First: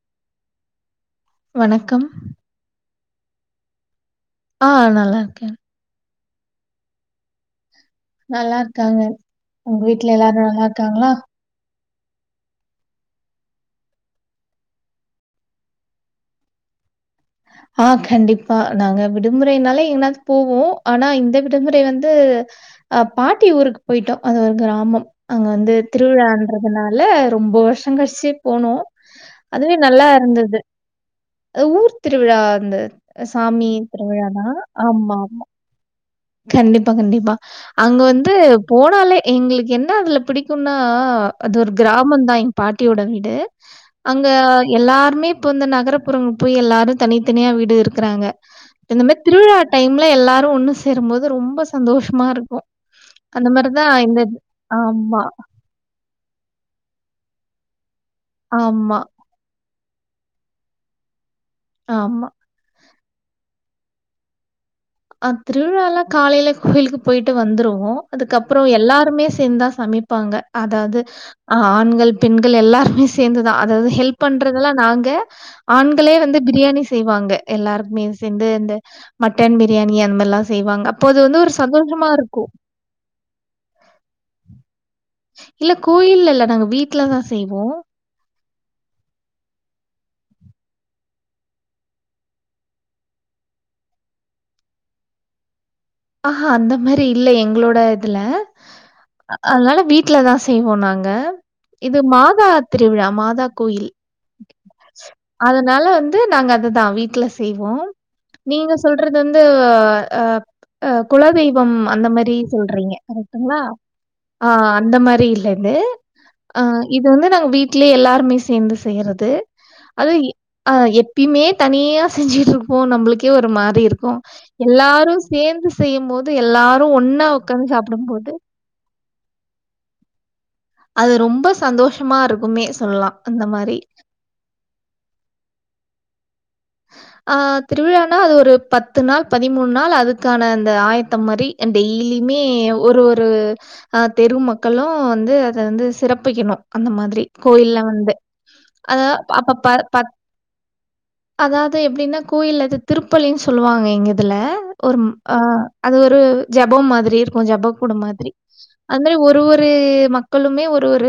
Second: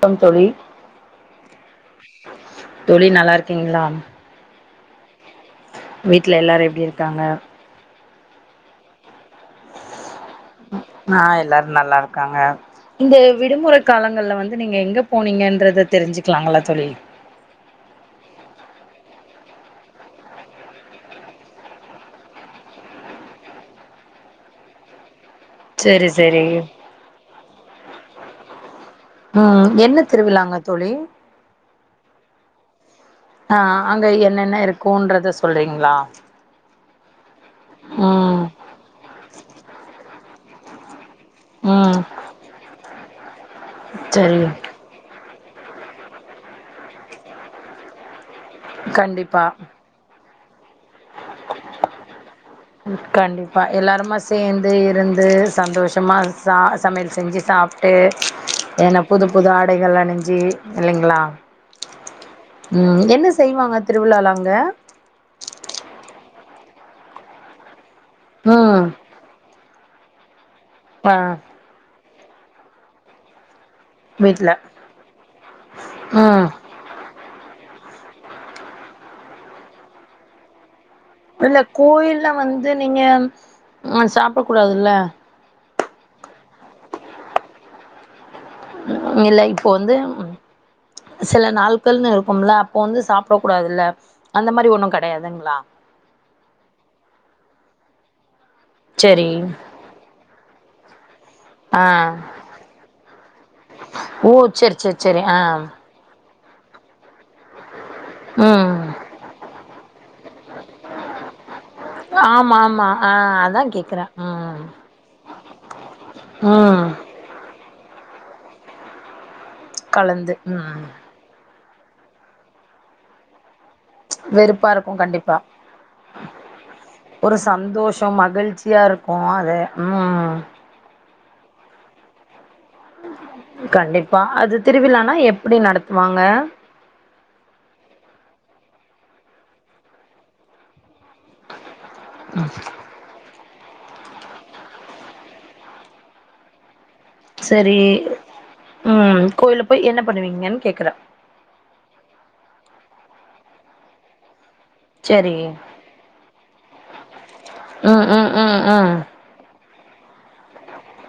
Come தோழி வணக்கம் தோழி நல்லா இருக்கீங்களா ஆ நல்லா இருக்க வீட்ல எல்லாரும் எப்டி இருக்காங்க நல்லா இருக்காங்க உங்க வீட்ல எல்லாரும் நல்லா இருக்காங்களா ஆ எல்லாரும் நல்லா இருக்காங்க இந்த விடுமுற காலங்கள்ல வந்து நீங்க எங்க போனீங்கன்றத தெரிஞ்சுக்கலாங்களா தோழி ஆ கண்டிப்பா நாங்க விடுமுறைனாலே எங்கனாது போவோம் ஆனா இந்த விடுமுறை வந்து அ பாட்டி ஊருக்கு போயிட்டோ அது ஒரு கிராமம் அங்க வந்து செரி செரி திருவிழான்றதுனால ரொம்ப வருஷம் கழிச்சு போனோம் ம் அதுவே என்ன நல்லா திருவிழாங்க இருந்தது தோழி அ ஊர் திருவிழா இந்த சாமி திருவிழா தா ஆமா ஆமா அப்டிங்களா கண்டிப்பா கண்டிப்பா அங்க வந்து போனாலே எங்களுக்கு என்ன அதுல பிடி க்குன்னா அது ஒரு ம் கிராமம் தா எங் பாட்டியோட வீடு அங்க சரி எல்லாருமே இப்போ இந்த நகர்புறங் போய் எல்லாரும் தனித்தனியா வீடு இருக்குறாங்க இந்த மாரி கண்டிப்பா திருவிழா டைம்ல எல்லாரும் ஒண்ணு சேரும்போது து ரொம்ப சந்தோஷமா இருக்கும் அந்த கண்டிப்பா மேரிதா எல்லாருமா இந்த சேந்து ஆம்மா இருந்து சந்தோஷமா சா சமையல் செஞ்சு சாப்ட்டு ஆமா, என புது புது ஆடைகள் அணிஞ்சு இல்லிங்களா ஆமா ம் என்ன செய்வாங்க திருவிழால அங்க அ திருவிழால காலயில கோவிலுக்கு போயிட்டு வந்துருவோம் அதுக்கப்றம் ம் எல்லாருமே சேந்தா சமைப்பாங்க அதாது ஆ ஆண்கள் பெண்கள் எல்லாருமே சேந்துதா அதாது ஹெல்ப் வீட்ல பண்றதெல்லா நாங்க ஆண்களே வந்து ம் பிரியாணி செய்வாங்க எல்லாருக்குமே சேந்து இந்த மட்டன் பிரியாணி அந்த மாரிலாம் செய்வாங்க ப்போது வந்து ஒரு சந்தோஷமா இருக்கும் ந்து நீங்க சாப்பிட கூடாதுல்ல இல்ல கோயில்ல இல்ல நாங்க வீட்ல தான் செய்வோம் இல்ல இப்போ வந்து சில நாள்கள்னு இருக்கும்ல அப்போ வந்து சாப்ட கூடாதுல்ல அந்த மாரி ஒண்ணும் கெடையாதுங்ளா அ அ அந்த மேரி இல்ல எங்ளோட இதுல செரி அதனால வீட் ட்ல தா செய்வோம்னாங்க ஆ இது மாதா திருவிழா மாதா கோயில் ஓ செரி செரி செரி ஆ அதனால ந்து நாங்க அதுதா வீட்ல செய்வோம் நீங்க ம் சொல்றது வந்து அ அ குலதெய்வம் அந்த மாரி ஆமா ஆமா சொல்றீங்க ஆ அதா கரெக்டுங்களா கேக்குறே ஆ ம் அந்த மாரி இல்ல இது அ ம் இ து வந்து நாங்க வீட்லயே எல்லாருமே சேந்து செய்யறது அதும் எ கலந்து ம் எட் ப்பியுமே தனியா செஞ்சுட்டு இருப்போம் நம்ளுக்கே ஒரு மாரி இருக்கும் வெறுப்பா இருக்கு எல்லாரும் கண்டிப்பா சேந்து செய்யும் போது எல்லாரும் ஒன்னா ஒக்காந்து சாப்டும் போது ளிர்ச்சியா இருக்கும் அது ம் அது ரொம்ப சந்தோஷமா இருக்குமே சொல்லா அந்த மாரி ப்ப அது திருவிழானா எப்டி நடத்துவாங்க ஆ திருவிழானா அது ஒரு பத்து நாள் பதிமூணு நாள் அதுக்கான அந்த ஆ ய்த்தம் மாரி டெய்லியுமே ஒரு ஒரு அ தெரு மக்களும் வந்து அத வந்து சிறப்பிக்கணும் அந்த மாதிரி சரி கோயில்ல வந்து அத அப்ப ப ப ங்கேன்னு கேக்குறேன் அதாது எப்டின்னா கோயில்ல அது திருப்பலின்னு சொல்லுவாங்க எங்க இதுல ஒரு சரி அ அது ஒரு ஜெபம் மாதிரி இருக்கும் ஜெபம் கூட ம் ம் மாதிரி ம் ம் அந்த மாரி ஒ ரு ஒரு மக்களுமே ஒரு ஒரு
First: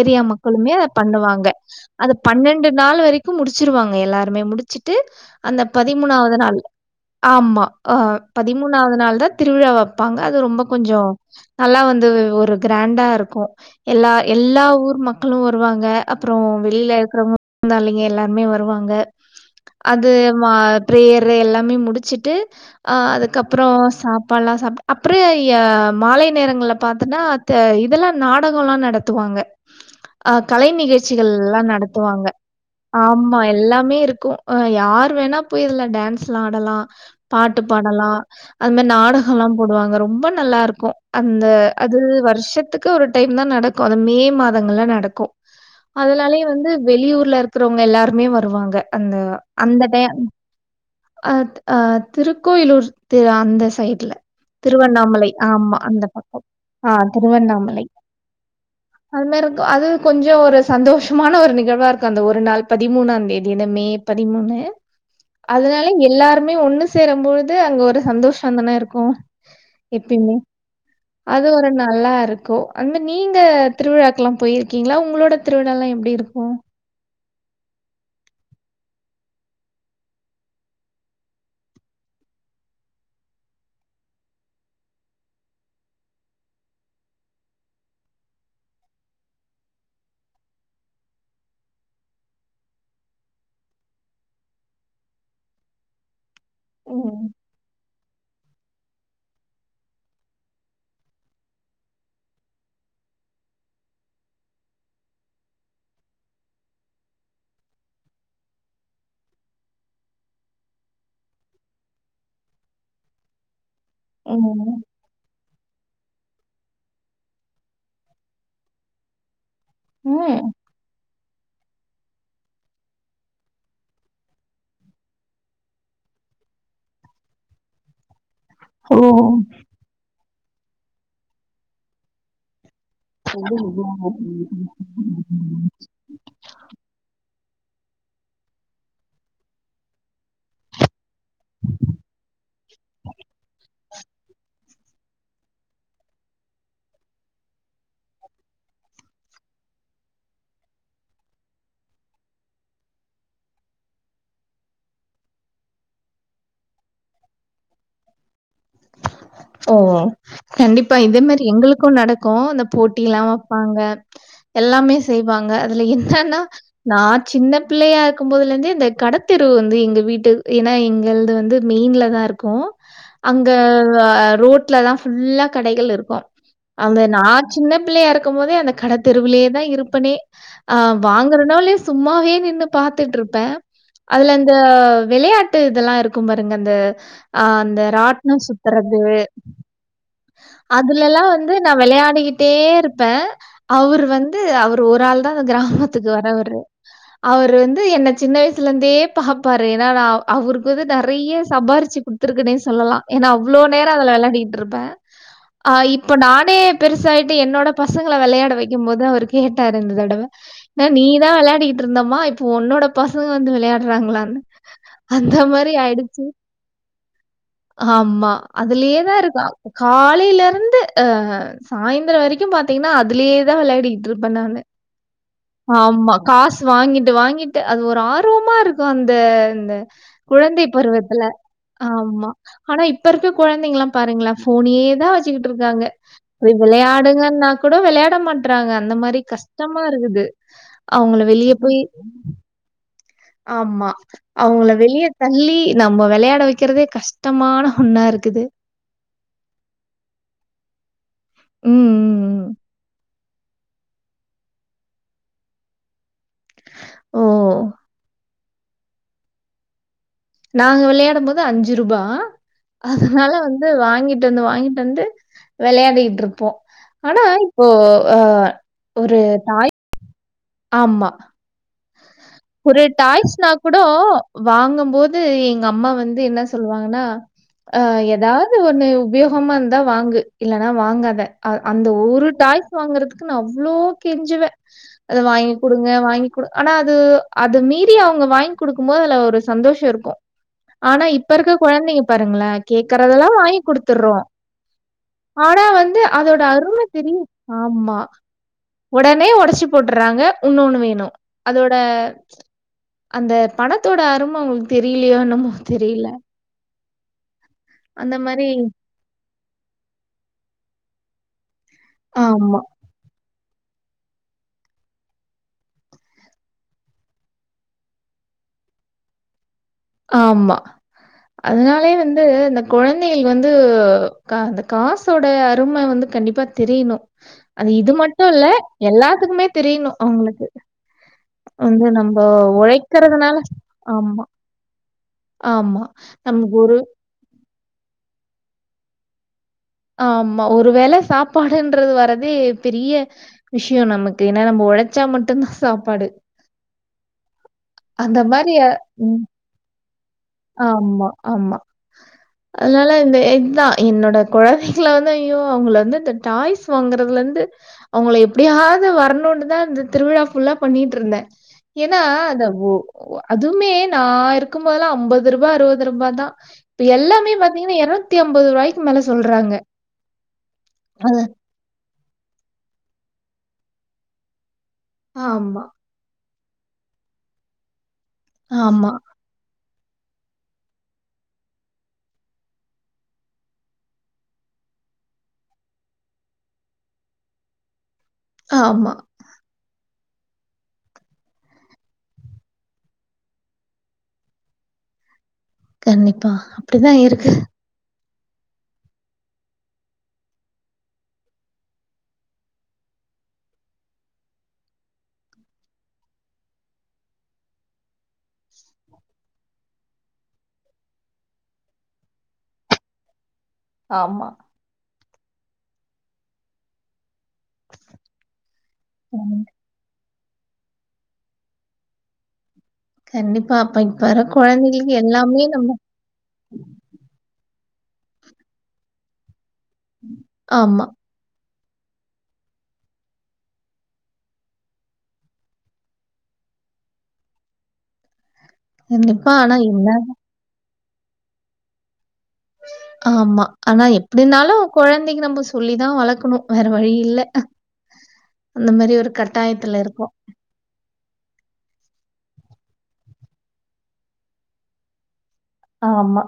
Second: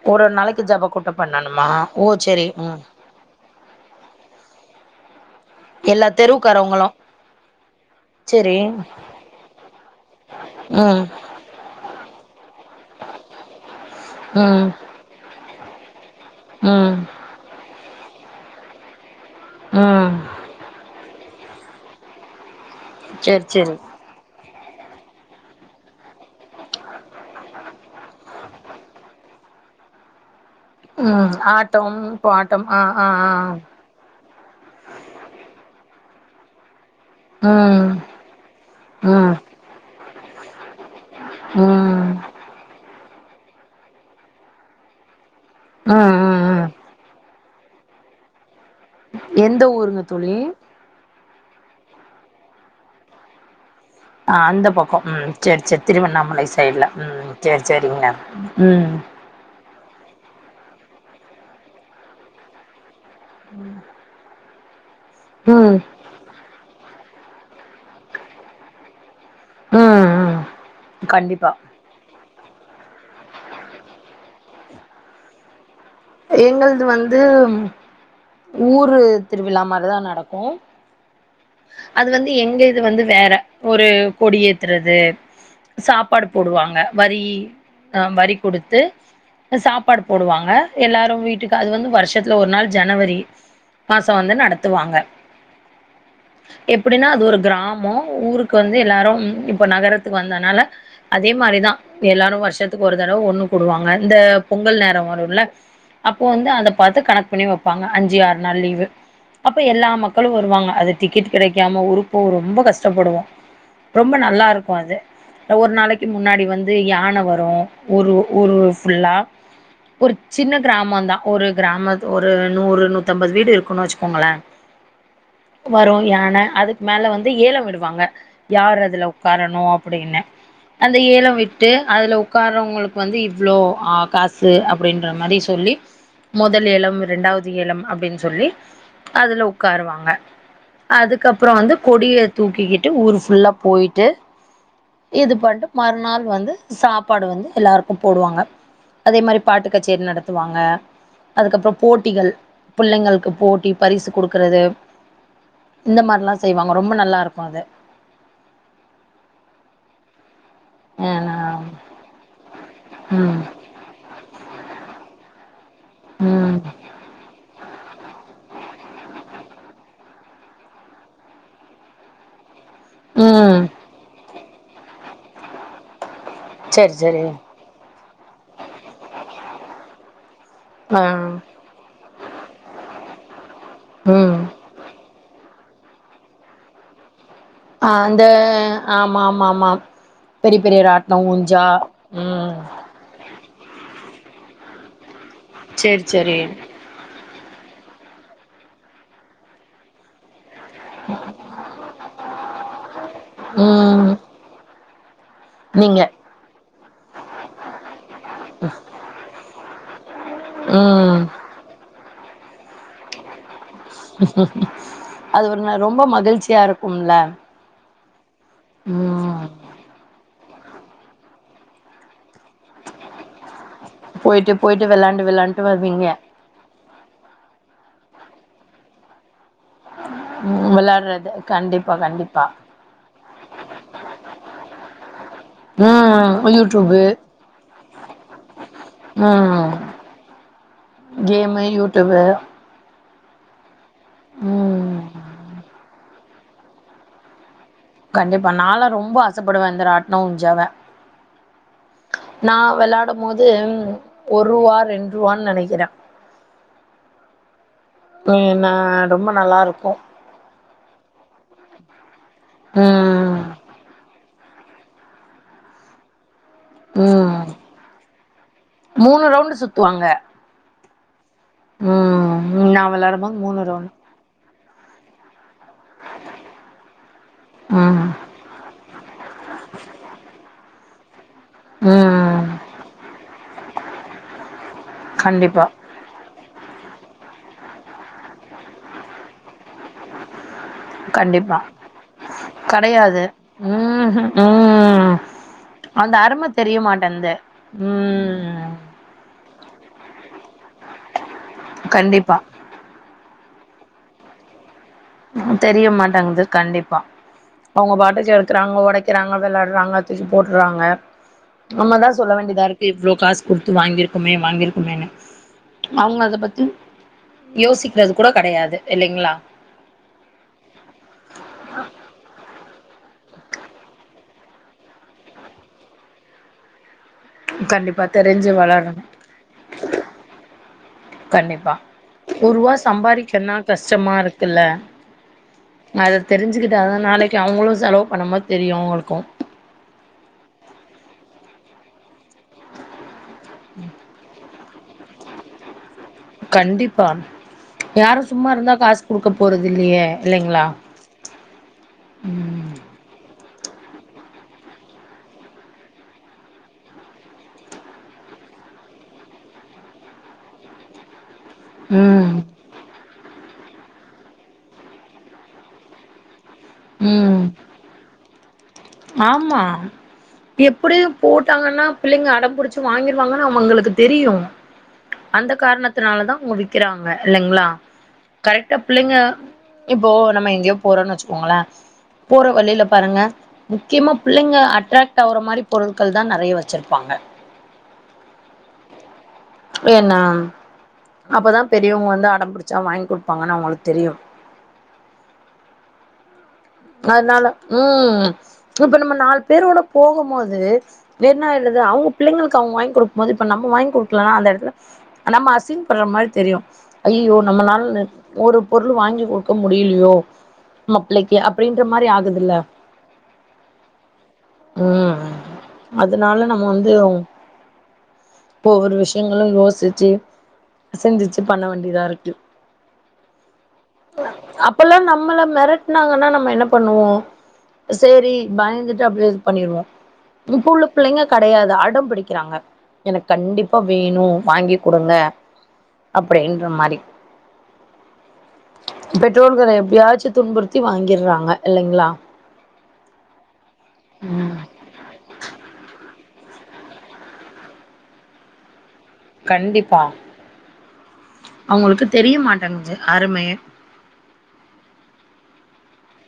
ஏரியா ஒரு ஒரு நாளைக்கு மக்களுமே ஜப அத கூட்டம் பண்ணுவாங்க பண்ணணுமா ஓ அத சரி பன்னெண்டு ம் நாள் வரிக் க்கு முடிச்சிருவாங்க எல்லாருமே முடிச்சுட்டு அந்த எல்லா பதிமூணாது நாள் தெருவுக்காரவங்களு ஆமா அ சரி பதிமூணாவது நாள் தான் திருவிழா வைப்பாங்க அது ரொம்ப ம் கொஞ்சம் நல்லா வந்து ஒரு க்ராண்டா இருக்கும் எல்லா எல்லா ம் ஊர் மக்களும் வருவாங்க அப்புறம் ம் வெளியில இருக்கிறவங்க விருந்தாளிங்க எல்லாருமே வருவாங்க அது ம் மா பிரேயர் எல்லாமே முடிச்சுட்டு அ சரி அதுக்கப்றோ சரி சாப் பால்லாம் சாப் அப்ற மாலை நேரங்கள்ல பாத்தன்னா த இதெல்லாம் நாடகோ ல்லாம் நடத்துவாங்க அ கலை ம் நிகழ்ச்சிகள்லாம் ஆட்டம் நடத்துவாங்க. பாட்டம் ஆ ஆ ஆ கோ யார் வேணா போய் இதுல டான்ஸ்லா ஆடலா பாட்டு ம் பாடலா அத் மாரி ம் நாடகம்ல்லா போடுவாங்க ரொம்ப நல்லாருக்கும் அந்த அது ம் வர்ஷத்துக் க்கு ஒரு டைம் தா நடக்கோ அந்த மே மாதங்கள்ல நடக்கோ ம் ம் அதனாலயே ம் வந்து வெளியூர்ல இருக்குறவங்க எல்லாருமே வருவாங்க அந்த எந்த அந்த ஊருங்க டைம் தோழி அ அ திருக்கோயிலூர் திரு அந்த சைட் ல ஆ அந்த பக்கோ திருவண்ணாமலை ம் சேரி ஆமா சேரி அந்த பக்கோ திருவண்ணாமலை சைடுல ஆ ம் சேரி திருவண்ணாமலை சேரிங்க ம் அது மார்ருக்கோ அது கொஞ்சோ ஒரு சந்தோஷ்மான ஒரு நிகழ்வா இருக்கோ அந்த ஒரு நாள் பதிமூணாந்தேதி இந்த மே பதிமூணு ம் அதனால எ எல்லாருமே ஒண்ணு சேரம் பொழுது அங்க ஒரு சந்தோஷ தானே இருக்கும் ம் எப்பியுமே ம் அது கண்டிப்பா ஒரு நல்லாருக்கோ அந்மாரி நீங்க திருவிழாக்ல்லா போய்ருக்கிங்ளா உங்ளோட திருவிழால்லா எப் எங்கள்து வந்து ஊரு திருவிழா மாரிதா நடக்கும் அது வந்து எங்க இது வந்து வேற ஒரு கொடி ஏத்துறது சாப்பாடு போடுவாங்க வரி அ வரி குடுத்து சாப்பாடு போடுவாங்க எல்லாரு வீட்டுக்கு அது வந்து வர்ஷ்ஷத்ல ஒரு நாள் ஜனவரி மாசோ வந்து நடத்துவாங்க எப்புடின்னா அது ம். ஒரு கிராமோ ஊருக் கு வந்து எல்லாரு இப்ப நகரத்துக்கு வந்தனால அதே மாரிதா எல்லாரு வர்ஷ்ஷத்துக் ஒரு தடவ ஒண்ணு கூடுவாங்க இந்த பொங்கல் நேரோ வரும்ல அப்போ வந்து அதை பாத்து கணக் பண்ணி வெப்பாங்க அஞ்சு ஆறு நாள் லீவு அப்ப எல்லா மக்களு வருவாங்க அது டிக்கெட் கெடைக்காம ஊர்க்கு போவ ரொம்ப கஷ்டப்படுவோ ரொம்ப நல்லாருக்கும் ம். அது ஒர் நாளைக்கு முன்னாடி வந்து யான வரும் ஒரு ஊரு ஃபுல்லா ஒரு ம். சின்ன கிராமோந்தா ஒரு கிராமத் ஒரு நூறு நூத்தம்பது வீடு இருக்குன் வெச்சுக்கோங்ளே வரும் யான அதுக்கு மேல வந்து ஏலோ விடுவாங்க யார் ஓ! அதுல உக்காரணு அப்புடீன்னு அந்த ஏலோ விட்டு அதுல உக்காரவங்ளுக் வந்து இவ்ளோ அ காசு அப்டின்ற மாரி சொல்லி மொதல் எ லம் ரெண்டாவது ஏலம் அப்டின்னு சொல்லி அதுல உக்காருவாங்க அதுக் கப்றோ வந்து கொடிய தூக்கிக்கிட்டு ஊர் ஃபுல்லா போய்ட்டு இது பான்ட்டு மறுநாள் வந்து சாப்பாடு வந்து எல்லார்க்கு போடுவாங்க அதே மாரி பாட்டுக் கச்சேரி நடத்துவாங்க அதுக்கப்றோ போட்டிகள் பிள்ளைங்கள்க்கு போட்டி பரிசு குடுக்கறது இந்த மார்லா செய்வாங்க ரொம்ப நல்லாருக்கும் அது ஒ ஓ கண்டிப்பா இதே மேரி ஆ எங்களுக்கோ நடக்கும் இந்த போட்டி எல்லா ம் வெப்பாங்க எல்லாமே செய்வாங்க அதுல என்னன்னா ம் நா சின்ன பிள்ளையா இருக்கும்போதுலர்ந்தே இந்த கடத்தேருவு வந்து எங்க வீட்டு ஏன்னா எங்கள்து வந்து மெயின்ல தா இருன்ச் ருக்கும் அங்க ம் ஆ ரோட்ல தா ஃபுல்லா கடைகள் இருக்கோ சரி அங்க நா சரி சின்ன பிள்ளையா இருக்கும் போதே அந்த கட தெருவுலே தா இருப்பனே ஆ வாங்குறனோ இல்லயோ சும்மாவே நின்னு பாத்துட்டுருப்பே அதுல ம் இந்த விளையாட்டு இதெல்லா இருக்கும் பாருங்க அந்த ஆ அந்த ராட் னோ சுத்தறது ஆமா ஆமா ஆமா பெரிய பெரிய ராட்னோ அதுலல்லா வந்து ஊஞ்சா நா வெளயாடிக்கிட்டே ம் இருப்பே அவரு வந்து அவரு ஒரு ஆள் தா அந்த சேரி கிராமத்துக்கு சேரி வர்றவர்ரு அவரு வந்து என்ன சின்ன வய்ஸ்லந்தே பாப்பாரு ஏனா நா அவுருக்கு வந்து நெறய சம்பாரிச்சு குடுத்துருக்கனே சொல்லா ஏனா அவ்ளோ நேரோ ம் அதுல வெளாடிகிட்ருப்பே ஆ நீங்க இப்போ நானே பெருசாய்ட்டு என்னோட பசங்ள வெளையாட வைக்கும்போது அவரு கேட்டாரு இந்த தடவ இதலா ம் நீதா விளாடிகிட்ருந்தம்மா இப்பு ஒன்னோட பசங்க வந்து விளையாடுறாங்ளான்னு அந்த அது ஒரு மாறி ந ரொம்ப ஆய்டுச்சு மகிழ்ச்சியா இருக்கும்ல ஆமா அதுலியேதா ம் இருக்கான் காலைல இருந்து ஆ சாய்ந்திரோ வரைக்கு பாத் தீங்னா அதுலியேதா விளையாடிகிட்ருப்ப போயிட்டு நானு போயிட்டு வெளாண்டு வெளாண்ட்டு வருவீங்க ஆமா காசு வாங்கிட்டு வாங்கிட்டு அது ஒரு ஆர்வமா இருக்கு அந்த அந்த குழந்தை ம் பருவத்துல வெளாட்றது கண்டிப்பா ஆமா கண்டிப்பா ஆனா இப்ப இருக்குற கொழந்தைங்லா பாருங்ள ஃபோனேதா வச்சுக்கிட்ருக்காங்க ம் போய் யூடியூபு விளையாடுங்கன்னா கூட விளையாட மாட்றாங்க அந்த மாரி ம் கஷ்டமா இருக்குது அவுங்குள வெளிய கேமு போய் யூடியூபு ஆமா அவுங்குள வெளிய ம் தள்ளி நம்ம வெளையாட வைக்கிறதே கஷ் டமான ஒன்னா இருக்குது நாளா ரொம்பா ஆசப்படுவ இந்த ராட்னம் ஊஞ்சாவ ம், ம், ம். நா வெளாடமோது ஒரூவா ரெண்ட்ரூவான் நெனைக்கிற ஓ மெய்னா ரொம்ப நல்லா இருக்கு நாங்க விளையாடும்போது அஞ்சு ருபா அதுனால ம். வந்து வாங்கிட்டு வந்து வாங்கிட்டு வந்து வெளையாடிகிட்ருப்போ ஆனா ம். இப்போ ஆ ஒரு ரவுண்டு டாய் சுத்துவாங்க ஆமா ம் ஒரு நான் வெளாடும்போது டாய்ஸ்னா கூடோ ரவுண்டு. வாங்கும் போது எங்க அம்மா வந்து என்ன சொல்லுவாங்கனா ஆ ம். எதாது ஒன்னு உபயோகமா இருந்தா வாங்கு இல்லனா வாங்காத அ அந்த ஒரு ம். டாய்ஸ் வாங்குறதுக்கு நா அவ்ளோ கெஞ்சுவ அத வாங்கி கண்டிப்பா, குடுங்க வாங்கி குடு ஆனா அது அது மீறி அவ்ங்க வாய்ங் குடுக்குமோது அதுல ஒரு சந்தோஷோ இருக்கு ஆனா இப்ப இருக்க கண்டிப்பா. குழந்தைங்க பாருங்ள கெடையாது. கேக்குறதெலா வாங்கி குடுத்துர்றோ ம்ஹ்ம். ம். ஆனா வந்து அந்த அதோட தெரிய அரும தெரி மாட்டேன்து. ஆமா ம். ஒடனே ஒடச்சி போட்றாங்க உன்னொன்னு வேணு அ தோட கண்டிப்பா. அந்த பணத்தோட அரும அவுங்ளுக் தெரிலியோ என்னமோ தெரியில அது கண்டிப்பா அவ்ங்க பாட்டுக்கு மாரி எடுக்குறாங்க ஒடைக்கிறாங்க விளாடுறாங்க தூக்கி போட்டுறாங்க நம்மதா சொல்ல ஆமா, வேண்டிதா இரு க்கு இவ்ளோ காஸ் குடுத்து வாங்கிருக்குமே வாங்கிருக்குமேன்னு அவ்ங்க அத பத்தி யோசிக்றது கூடோ கெடையாது இல்லைங்ளா ஆமா அதுனாலே வந்து இந்த குழந்தைகள் வந்து கா அந்த காசோட அரும வந்து கண்டிப்பா தெரியணு அது இது கண்டிப்பா மட்டு இல்ல தெரிஞ்சு வளரணு எல்லாத்துக்குமே தெரியணு அவுங்ளுக்கு கண்டிப்பா ஒருவா உழைக்கிறதுனால சம்பாரிக்கனா கஷ்டமா ஆமா, இருக்குல்ல ஆமா. அத நமக்கு ஒரு தெரிஞ்சுக்கிட்டாதா நாளைக்கு அவுங்குளு செலவு பண்ணமோது தெரியு அவுங்குளுக்கு ஆமா ஒரு வேல சாப்பாடுன்றது வர தே பெரிய விஷியோ நமக்கு ஏனா நம்ம ஒழச்சா மட்டுந்தான் சாப்பாடு கண்டிப்பா அந்த யாரு சும்மா மாரி அ இருந்தா காஸ் ம். குடுக்க போறதில்லயே இல்லைங்ளா ஆமா ஆமா அதுனால இந்த இதுதான் என்னோட குழந்தைக வந்து ஐயோ அவங்க வந்து இந்த டாய்ஸ் வாங்கறதுலருந்து அவுங்கள எப்டியாவது வரணுன்னுதா அந்த திருவிழா ஃபுல்லா பண்ணிட்டுருந்தே ஏன்னா ம் அந்த ஓ அதுமே நான் இருக்கும்போதல்லாம் ஐம்பது ரூவா அறுவது ரூபா தான் இப்ப எல்லாமே ம் பாத்தீங்கன்னா இருநூத்திஐம்பது ரூபாய்கு மேல சொல்றாங்க. ஆமா எப்டியு போட் ங்கன்னா பிள்ளைங்க அடம்பிடிச்சு வாங்கிருவாங்கன்னு அவுங்களுக்கு தெரியு அந்த ஆமா, காரணத் னால தான் அவுங்க விக்கிறாங்க இல்லைங்ளா கரெக்டா ஆமா, பிள்ளைங்க இப்போ நம்ம எங்கேயோ போறோம்ன்னு வச்சுக்கோங்களேன் போற வழியில பாருங்க முக்கியமா புள்ளைங்க அட்ராக்ட் ஆற மாரி பொருட்கள் தான் நறைய வச்சிருப்பாங்க ஆமா வேன்னாம் அப்போதா பெரியவுங்க வந்து அடம் புடிச்சா வாங்கி குடுப்பாங்கன்னு அவுங்களுக்கு தெரியு கண்டிப்பா அப்படிதான் இருக்கு. அதனால ம் இப்ப நம்ம நாலு பேரோட போகும் போது வேறணா இல்லது அவுங்க பிள்ளைங்களுக்கு அவுங்க வாங்கி குடுக்கும் போது இப்ப நம்ம வாங்கி குடுக்கலன்னா அந்த இடத்துல நம்ம அசிங் பட்ற மாரி தெரியும் ஐயயோ நம்மளால ஒரு பொருள் வாங்கி குடுக்க முடியலையோ நம்ம பிள்ளகி அப்டின்ற மாரி ஆகுதுல்ல ஆமா ம் அதுனால நம்ம வந்து அவுங் ஒவ்வொரு ம். விஷயங்களும் யோசிச்சு சிந்திச்சு பண்ண வேண்டியதா இருக்கு கண்டிப்பா அப்ப இப்ப வர கொழந்தைகளுக்கு எல்லாமே நம்ம திட்னாங்கன்னா நம்ம என்ன பண்ணுவோ சேரி பயந்துட்டு அப்டியே இது பண்ணிருவோ இப்ப ஆமா. உள்ள புள்ளைங்க கெடயாது அடம் பிடிக்கிறாங்க எனக்கு கண்டிப்பா வேணும் வாங்கி குடுங்க அப்டின்ற மாரி கண்டிப்பா. ஆனா பெற்றோர்கள என்ன எப்டியாச்சு துன்புறுத்தி வாங்கிறாங்க இல்லைங்ளா ஆமா ஆனா எப்டினாலு ம் கொழந்தைக் நம்ம சொல்லிதான் வளர்க்கணு வேற வழி இல்ல அந்த மாரி ஒரு கட் கண்டிப்பா அவங்களுக்கு தெரிய மாட்டேங்க்குது அருமே ஆமா